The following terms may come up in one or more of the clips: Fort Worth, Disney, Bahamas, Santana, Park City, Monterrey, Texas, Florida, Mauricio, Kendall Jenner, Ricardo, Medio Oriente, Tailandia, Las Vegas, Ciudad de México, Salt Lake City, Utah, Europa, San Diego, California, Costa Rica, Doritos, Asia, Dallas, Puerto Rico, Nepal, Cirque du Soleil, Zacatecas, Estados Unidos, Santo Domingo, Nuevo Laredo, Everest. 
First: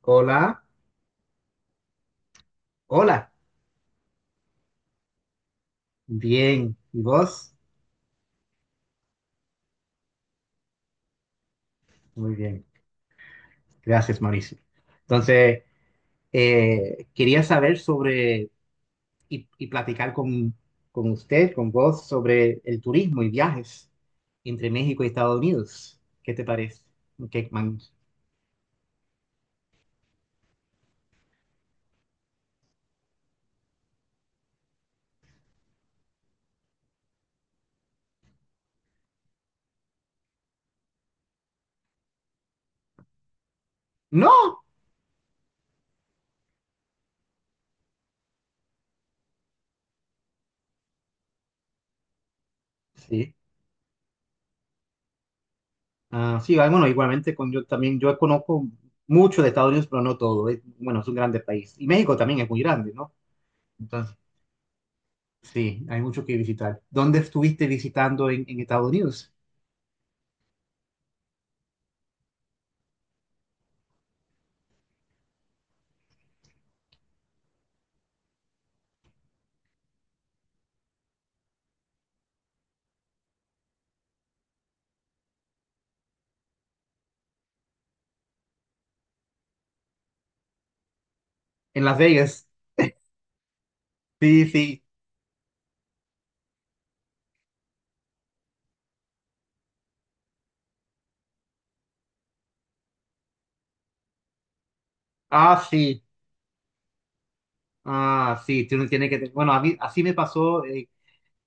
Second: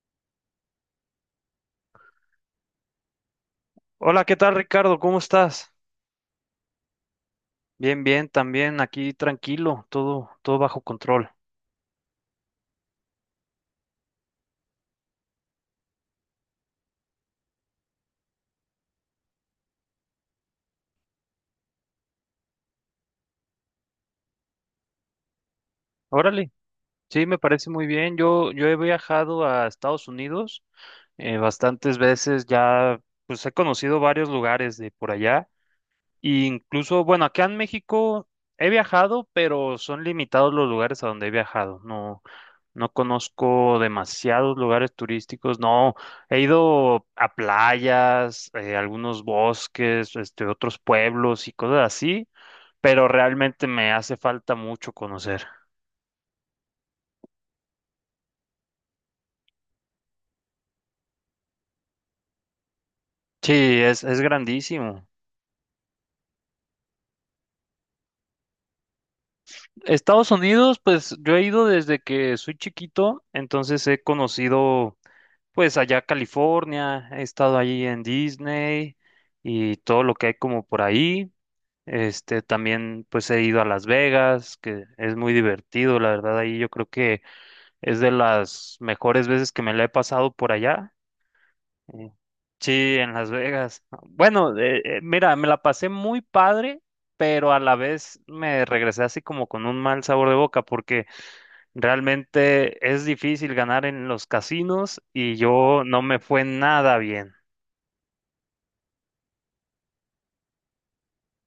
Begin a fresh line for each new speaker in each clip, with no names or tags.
Hola, hola,
Hola, ¿qué tal, Ricardo? ¿Cómo estás?
bien. ¿Y vos?
Bien, bien, también aquí tranquilo, todo bajo control.
Muy bien. Gracias, Mauricio. Entonces, quería saber sobre y platicar con usted, con vos, sobre el turismo y viajes entre México y Estados Unidos. ¿Qué te
Órale,
parece?
sí, me
¿Qué
parece
man-
muy bien. Yo he viajado a Estados Unidos bastantes veces, ya pues he conocido varios lugares de por allá. Y incluso, bueno, acá en México he viajado, pero son limitados los lugares a donde he viajado. No, no conozco demasiados
No,
lugares turísticos. No, he ido a playas, algunos bosques, otros pueblos y cosas así, pero
sí.
realmente me hace falta mucho conocer.
Ah, sí, ah, bueno, igualmente con yo también, yo conozco mucho de Estados Unidos, pero no todo. Es- bueno, es un grande país. Y México también es muy grande, ¿no?
Sí, es,
Entonces,
es grandísimo.
sí, hay mucho que visitar. ¿Dónde estuviste visitando en Estados Unidos?
Estados Unidos, pues yo he ido desde que soy chiquito, entonces he conocido. Pues allá a California, he estado allí en Disney y todo lo que hay como por ahí. También pues he ido a Las Vegas, que es muy divertido, la verdad, ahí yo creo que es de las mejores veces que me la he pasado por allá.
En Las
Eh,
Vegas.
Sí, en Las Vegas.
Sí,
Bueno,
sí.
mira, me la pasé muy padre, pero a la vez me regresé así como con un mal sabor de boca porque realmente es difícil ganar en los casinos y
Ah,
yo no
sí.
me fue nada bien.
Ah, sí. Tú no tienes que... Bueno, a mí, así me pasó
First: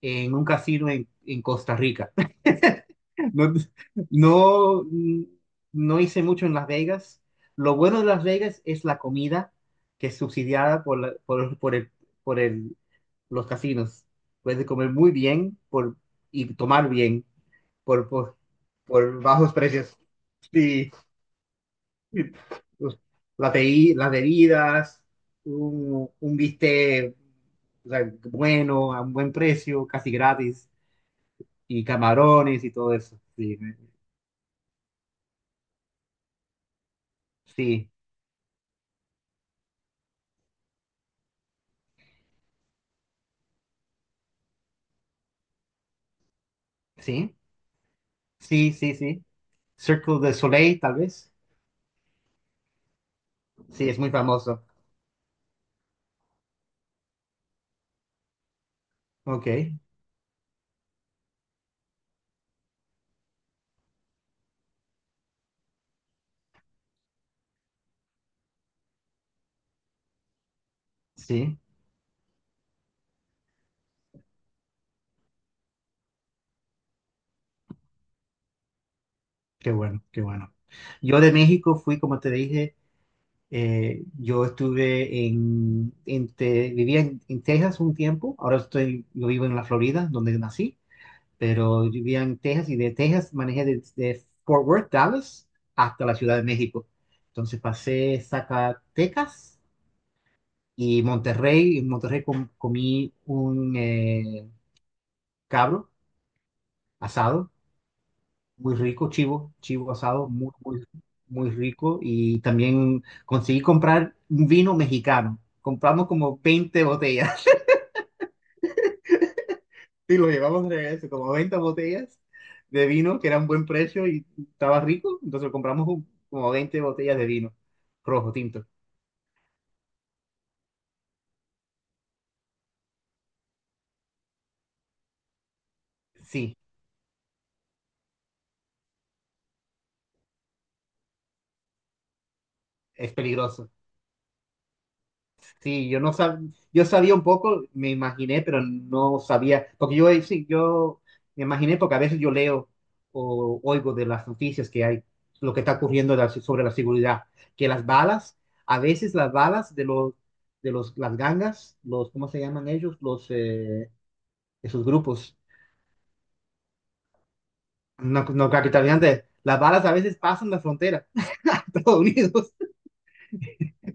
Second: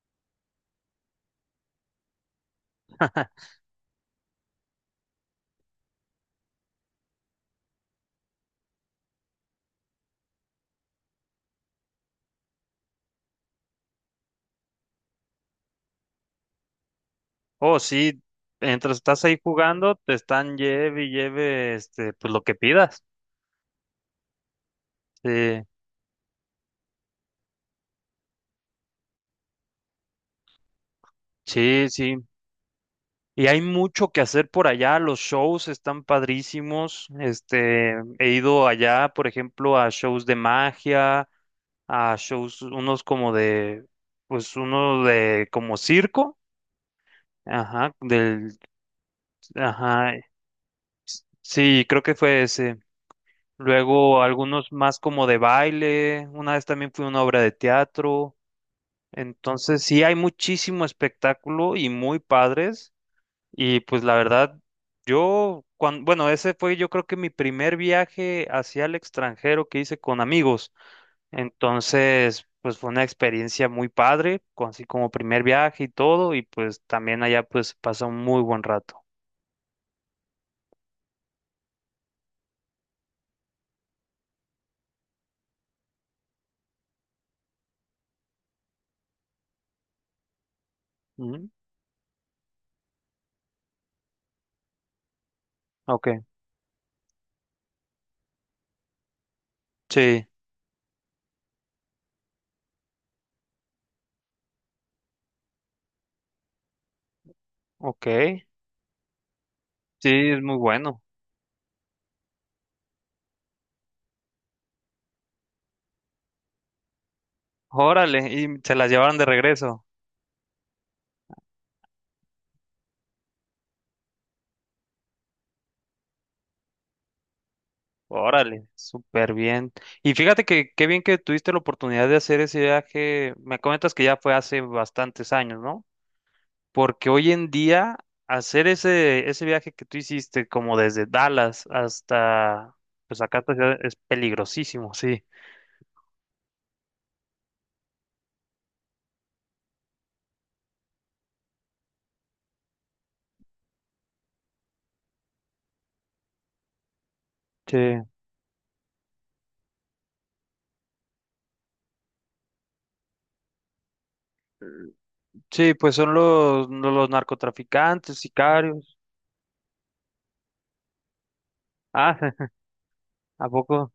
en un casino en Costa Rica. No, no, no hice mucho en Las Vegas. Lo bueno de Las Vegas es la comida que es subsidiada por, la- por el- los casinos. Puedes comer muy bien por, y tomar bien
Oh,
por,
sí,
por,
mientras
por
estás ahí
bajos
jugando,
precios.
te están
Sí,
lleve y lleve, pues lo que
pues,
pidas.
la bebi- las bebidas,
Sí,
un bistec, o sea, bueno, a un buen precio, casi gratis, y
sí, sí.
camarones y todo eso.
Y
Sí,
hay mucho que hacer por allá, los shows están padrísimos.
sí,
He ido allá, por ejemplo, a shows de magia, a shows, unos como de, pues uno de como circo,
sí.
ajá, del,
Sí, sí, sí.
ajá,
Circle de Soleil, tal vez.
sí, creo que fue ese.
Sí, es muy
Luego
famoso.
algunos más como de baile, una vez también fue una obra de teatro.
Ok,
Entonces sí hay muchísimo espectáculo y muy padres. Y pues la verdad, yo, cuando, bueno, ese fue yo creo que mi primer viaje hacia el extranjero que hice con amigos.
sí,
Entonces, pues fue una experiencia muy padre, con- así como primer viaje y todo. Y pues también allá pues pasó un muy buen rato.
qué bueno, qué bueno. Yo de México fui, como te dije, yo estuve en Te- vivía en Texas un tiempo, ahora estoy, yo vivo en la Florida, donde nací,
Ujú.
pero yo vivía en Texas y de Texas manejé desde Fort Worth, Dallas, hasta
Ok.
la Ciudad de México. Entonces pasé Zacatecas
Sí,
y Monterrey, en Monterrey com- comí un cabro asado,
ok.
muy rico, chivo, chivo
Sí,
asado,
es
muy,
muy
muy,
bueno.
muy rico. Y también conseguí comprar un vino mexicano. Compramos como 20 botellas.
Órale, y se las llevaron de regreso.
Y lo llevamos de regreso, como 20 botellas de vino, que era un buen precio y estaba rico. Entonces compramos un- como 20 botellas de vino rojo tinto.
Órale, súper bien. Y fíjate que qué bien que tuviste la oportunidad de hacer ese viaje. Me comentas que ya fue hace bastantes años, ¿no?
Sí,
Porque hoy en día hacer ese viaje que tú hiciste como desde Dallas hasta,
es
pues acá hasta
peligroso.
Ciudad- es peligrosísimo, sí.
Sí, yo no sab... yo sabía un poco, me imaginé, pero no sabía, porque yo sí, yo me imaginé porque a veces yo leo o oigo de las noticias que hay, lo que está ocurriendo de la- sobre la seguridad, que
Sí,
las balas, a veces las balas de los las gangas, los, ¿cómo se llaman ellos? Los, esos grupos,
sí, pues son los narcotraficantes,
no, no
sicarios.
narcotraficantes, las balas a veces pasan la frontera a Estados
Ah,
Unidos,
¿a poco?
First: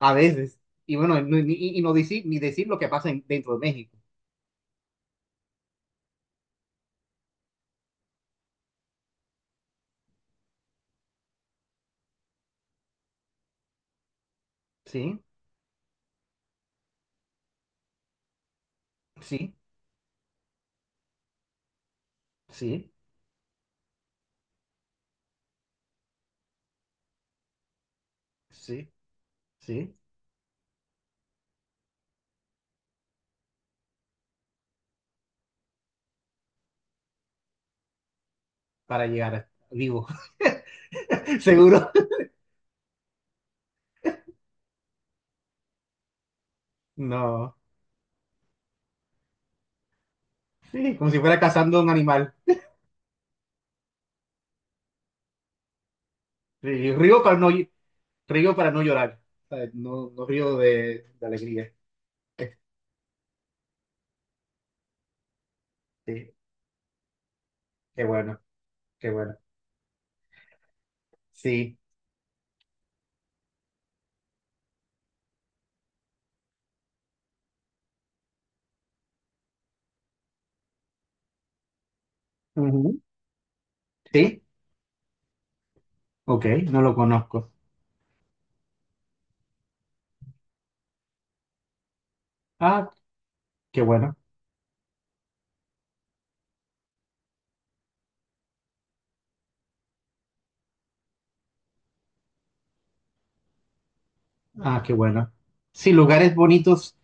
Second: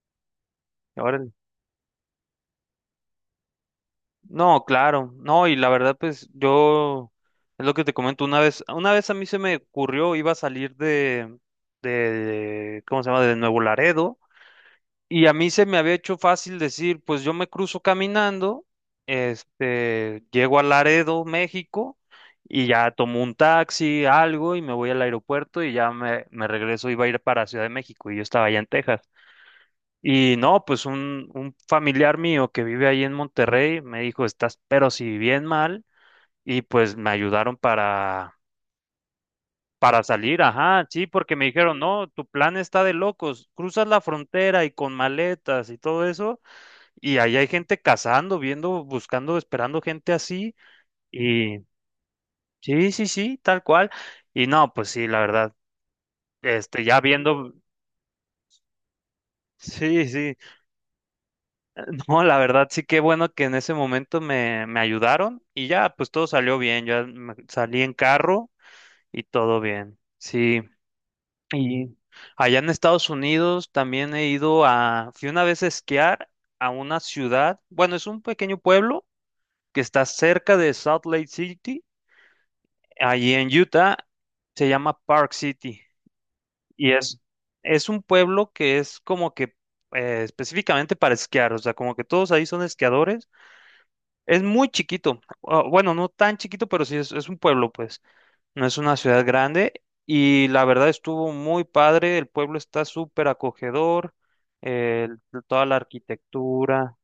a veces, y bueno,
Órale.
y no decir, ni decir lo que pasa en- dentro de México,
No, claro, no, y la verdad, pues yo, es lo que te comento, una vez a mí se me ocurrió, iba a salir de, ¿cómo se llama?, de Nuevo Laredo,
¿sí?
y a mí se me había hecho fácil decir, pues yo me cruzo caminando,
Sí.
llego a Laredo, México, y ya
Sí,
tomo un taxi, algo, y me voy al aeropuerto, y ya me regreso, iba a ir para Ciudad de México, y yo estaba allá en
sí,
Texas.
sí,
Y no, pues un familiar mío que vive ahí en Monterrey me dijo, estás pero si bien mal, y pues me ayudaron
para llegar
para
vivo.
salir, ajá, sí, porque me dijeron,
Seguro.
no, tu plan está de locos, cruzas la frontera y con maletas y todo eso, y ahí hay
No,
gente cazando, viendo, buscando, esperando gente así,
sí, como si fuera
y
cazando un animal.
sí, sí, sí, tal cual, y no, pues sí, la verdad,
Sí,
ya
río para no,
viendo,
ll- río para no llorar, ¿sabes?
sí,
No, no
sí.
río de alegría.
No, la verdad sí que bueno que en ese momento me ayudaron y ya, pues todo
Sí,
salió bien, ya me- salí en
qué bueno,
carro
qué
y
bueno.
todo bien. Sí,
Sí,
y allá en Estados Unidos también he ido a, fui una vez a esquiar a una ciudad, bueno, es un pequeño pueblo que está cerca de Salt Lake City,
ujú,
allí en Utah,
sí,
se llama Park City
ok, no
y
lo conozco.
es un pueblo que es como que específicamente para esquiar, o sea, como que todos ahí son
Ah,
esquiadores.
qué bueno,
Es muy chiquito, o- bueno, no tan chiquito, pero sí es un pueblo, pues, no es una ciudad grande y la verdad estuvo muy padre, el pueblo está súper acogedor,
ah, qué
eh,
bueno.
toda la
Sí, lugares bonitos,
arquitectura,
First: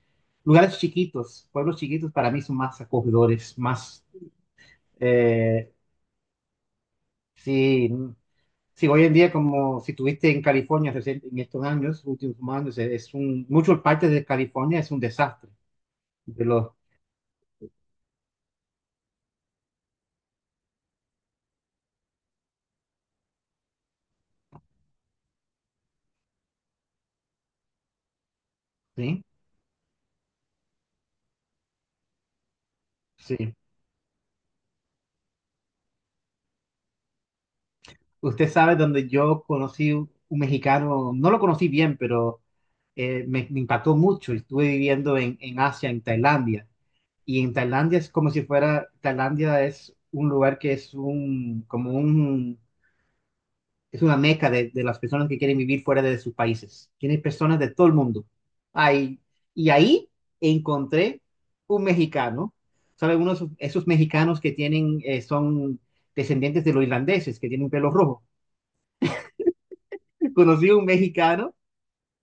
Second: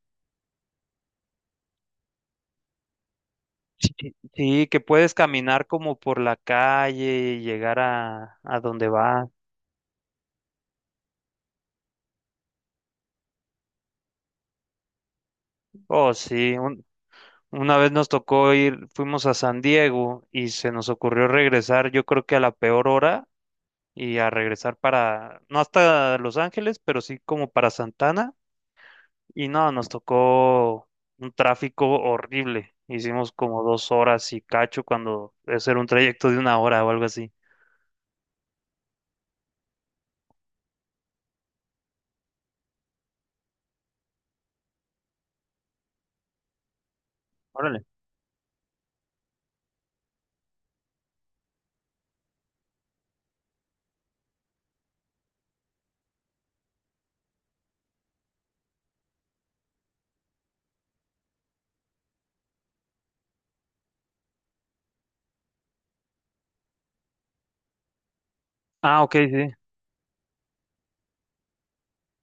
lugares chiquitos, pueblos chiquitos para mí son más acogedores,
sí,
más,
sí, sí, que puedes caminar
eh,
como por la calle y llegar
sí.
a
Sí,
donde
hoy en
va.
día, como si tuviste en California recién- en estos años, últimos años, es un, muchas partes de California es un desastre.
Oh,
De
sí,
los,
un- una vez nos tocó ir, fuimos a San Diego y se nos ocurrió regresar, yo creo que a la peor hora y a regresar para, no hasta Los Ángeles, pero sí como para Santana.
sí,
Y no, nos tocó un tráfico horrible. Hicimos
sí.
como dos horas y cacho cuando eso era un trayecto de una hora o algo así.
Usted sabe donde yo conocí un mexicano, no lo conocí bien, pero me, me impactó mucho. Estuve viviendo en Asia, en Tailandia. Y en
Órale.
Tailandia es como si fuera, Tailandia es un lugar que es un, como un, es una meca de las personas que quieren vivir fuera de sus países. Tiene personas de todo el mundo. Ahí, y ahí encontré un mexicano, ¿sabe? Uno de esos, esos mexicanos que tienen, son descendientes de los irlandeses, que tienen pelo rojo.
Ah, ok, sí.
Conocí a un mexicano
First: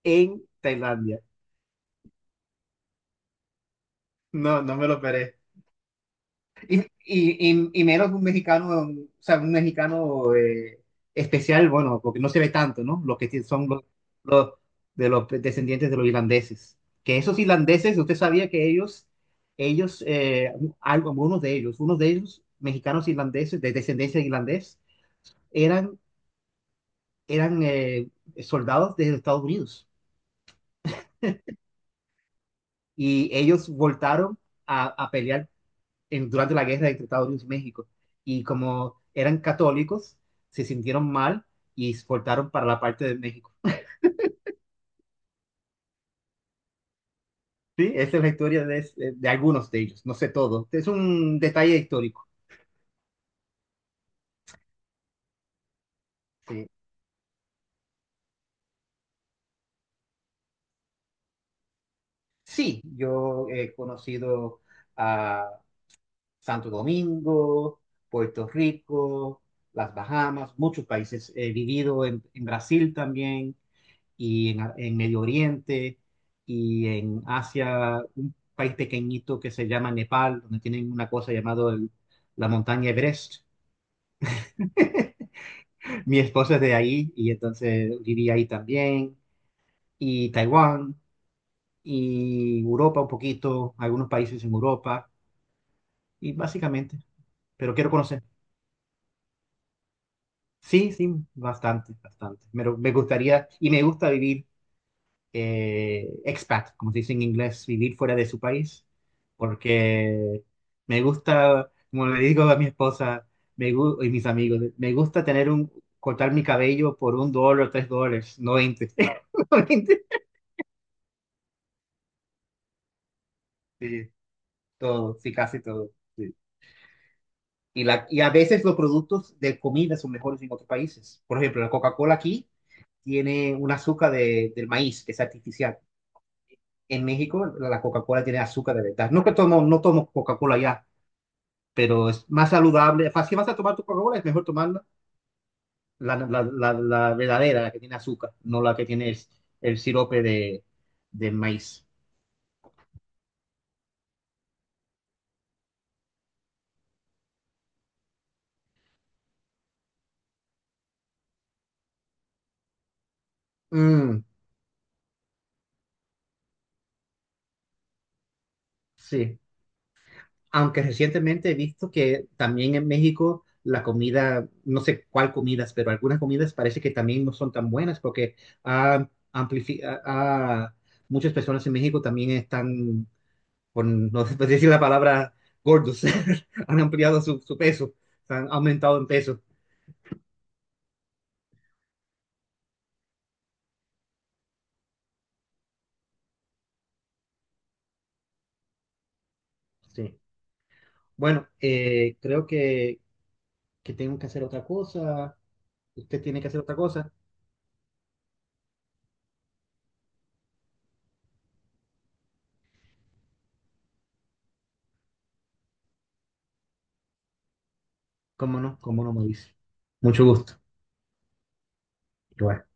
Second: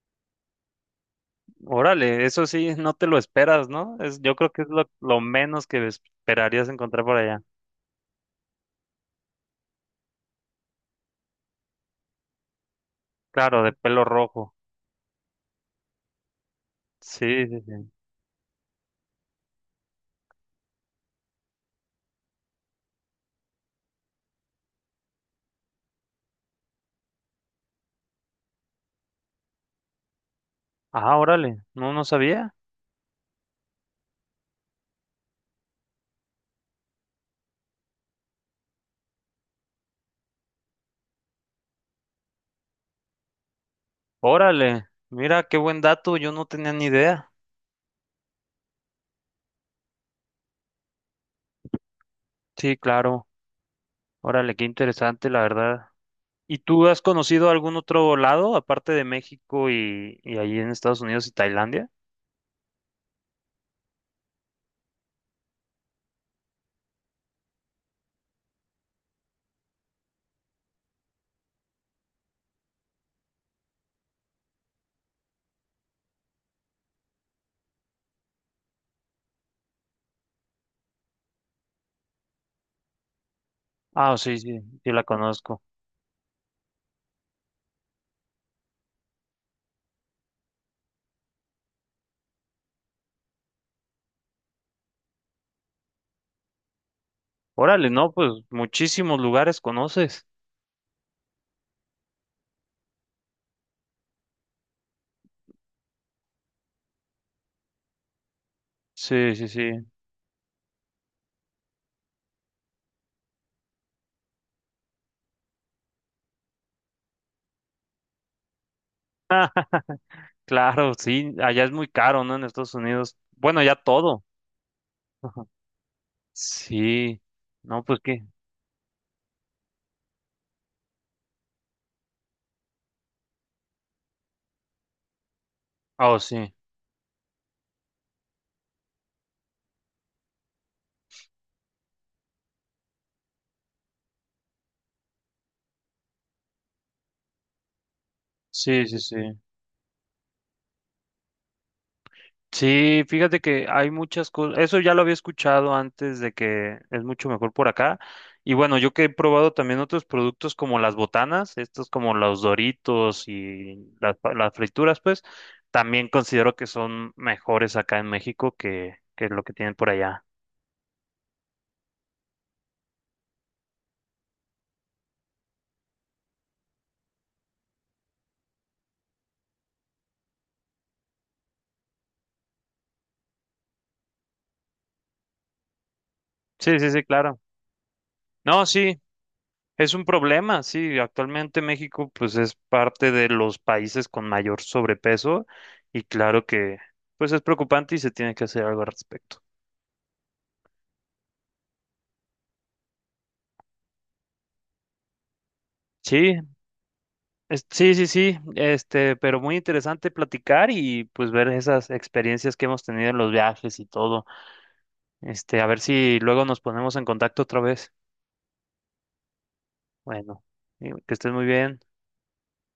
en Tailandia.
Órale, eso sí, no te lo esperas, ¿no? Es, yo creo
No,
que es
no me lo
lo
esperé.
menos que esperarías encontrar por allá.
Y menos un mexicano, o sea, un mexicano especial, bueno, porque no se ve tanto, ¿no? Los que sí
Claro,
son
de pelo rojo.
los- de los descendientes de los irlandeses. Que esos
Sí, sí, sí.
irlandeses, usted sabía que ellos, ellos, eh, algo- algunos de ellos, unos de ellos, mexicanos irlandeses, de descendencia irlandés, eran, eran soldados de Estados Unidos.
Ah, órale, no, no sabía.
Y ellos voltaron a pelear en, durante la guerra de Tratado de México. Y como eran católicos, se sintieron mal y exportaron para la parte de México.
Órale, mira, qué buen dato, yo no tenía ni idea.
Sí, esa es la historia de algunos de ellos, no sé todo. Es un detalle histórico.
Sí, claro. Órale, qué interesante, la verdad. ¿Y
Sí,
tú has conocido algún otro lado, aparte de México y allí en Estados Unidos y Tailandia?
sí yo he conocido a Santo Domingo, Puerto Rico, las Bahamas, muchos países. He vivido en Brasil también y en, Ar- en Medio Oriente y en Asia, un país pequeñito que se llama Nepal, donde tienen una cosa llamada el- la montaña Everest.
Ah, sí, sí, sí la conozco.
Mi esposa es de ahí y entonces viví ahí también. Y Taiwán y Europa un poquito, algunos países en Europa y básicamente, pero
Órale,
quiero
no,
conocer.
pues muchísimos lugares conoces.
Sí, sí, bastante, bastante. Pero me gustaría y me gusta vivir expat, como se dice en inglés, vivir fuera de su país,
Sí, sí, sí.
porque me gusta, como le digo a mi esposa, me gu- y mis amigos, me gusta tener un, cortar mi cabello por un dólar o tres dólares, no 20. No 20.
Claro, sí, allá es muy caro, ¿no? En Estados Unidos. Bueno, ya
Sí,
todo.
todo, sí,
Ajá.
casi todo. Sí.
Sí. No,
Y,
pues
la, y
qué.
a veces los productos de comida son mejores en otros países. Por ejemplo, la Coca-Cola aquí tiene un azúcar de- del maíz, que es artificial.
Oh, sí.
En México, la Coca-Cola tiene azúcar de verdad. No que tomo, no tomo Coca-Cola ya, pero es más saludable. Fa- Si vas a tomar tu Coca-Cola, es mejor tomar la verdadera, la que tiene azúcar, no la
Sí,
que
sí,
tiene
sí.
el sirope de maíz.
Sí, fíjate que hay muchas cosas, eso ya lo había escuchado antes de que es mucho mejor por acá. Y bueno, yo que he probado también otros productos como las botanas, estos como los Doritos y las,
Mm,
pa- las frituras, pues también considero que son mejores acá en México que
sí,
lo que tienen por allá.
aunque recientemente he visto que también en México la comida, no sé cuál comidas, pero algunas comidas parece que también no son tan buenas porque ah, amplifi- ah, ah, muchas personas en México también están, por no sé decir la palabra, gordos,
Sí,
han
sí, sí,
ampliado
claro.
su, su peso, han
No,
aumentado
sí,
en peso.
es un problema, sí. Actualmente México pues es parte de los países con mayor sobrepeso y claro que pues es preocupante y se tiene que hacer algo al respecto.
Sí. Bueno, creo que tengo que hacer otra cosa. Usted
Sí,
tiene que hacer otra cosa.
es- sí, sí, sí, este, pero muy interesante platicar y pues ver esas experiencias que hemos tenido en los viajes y todo. Este, a ver si luego nos ponemos en contacto otra vez.
¿Cómo no? ¿Cómo no me dice? Mucho
Bueno,
gusto.
y que estés muy bien.
Igual.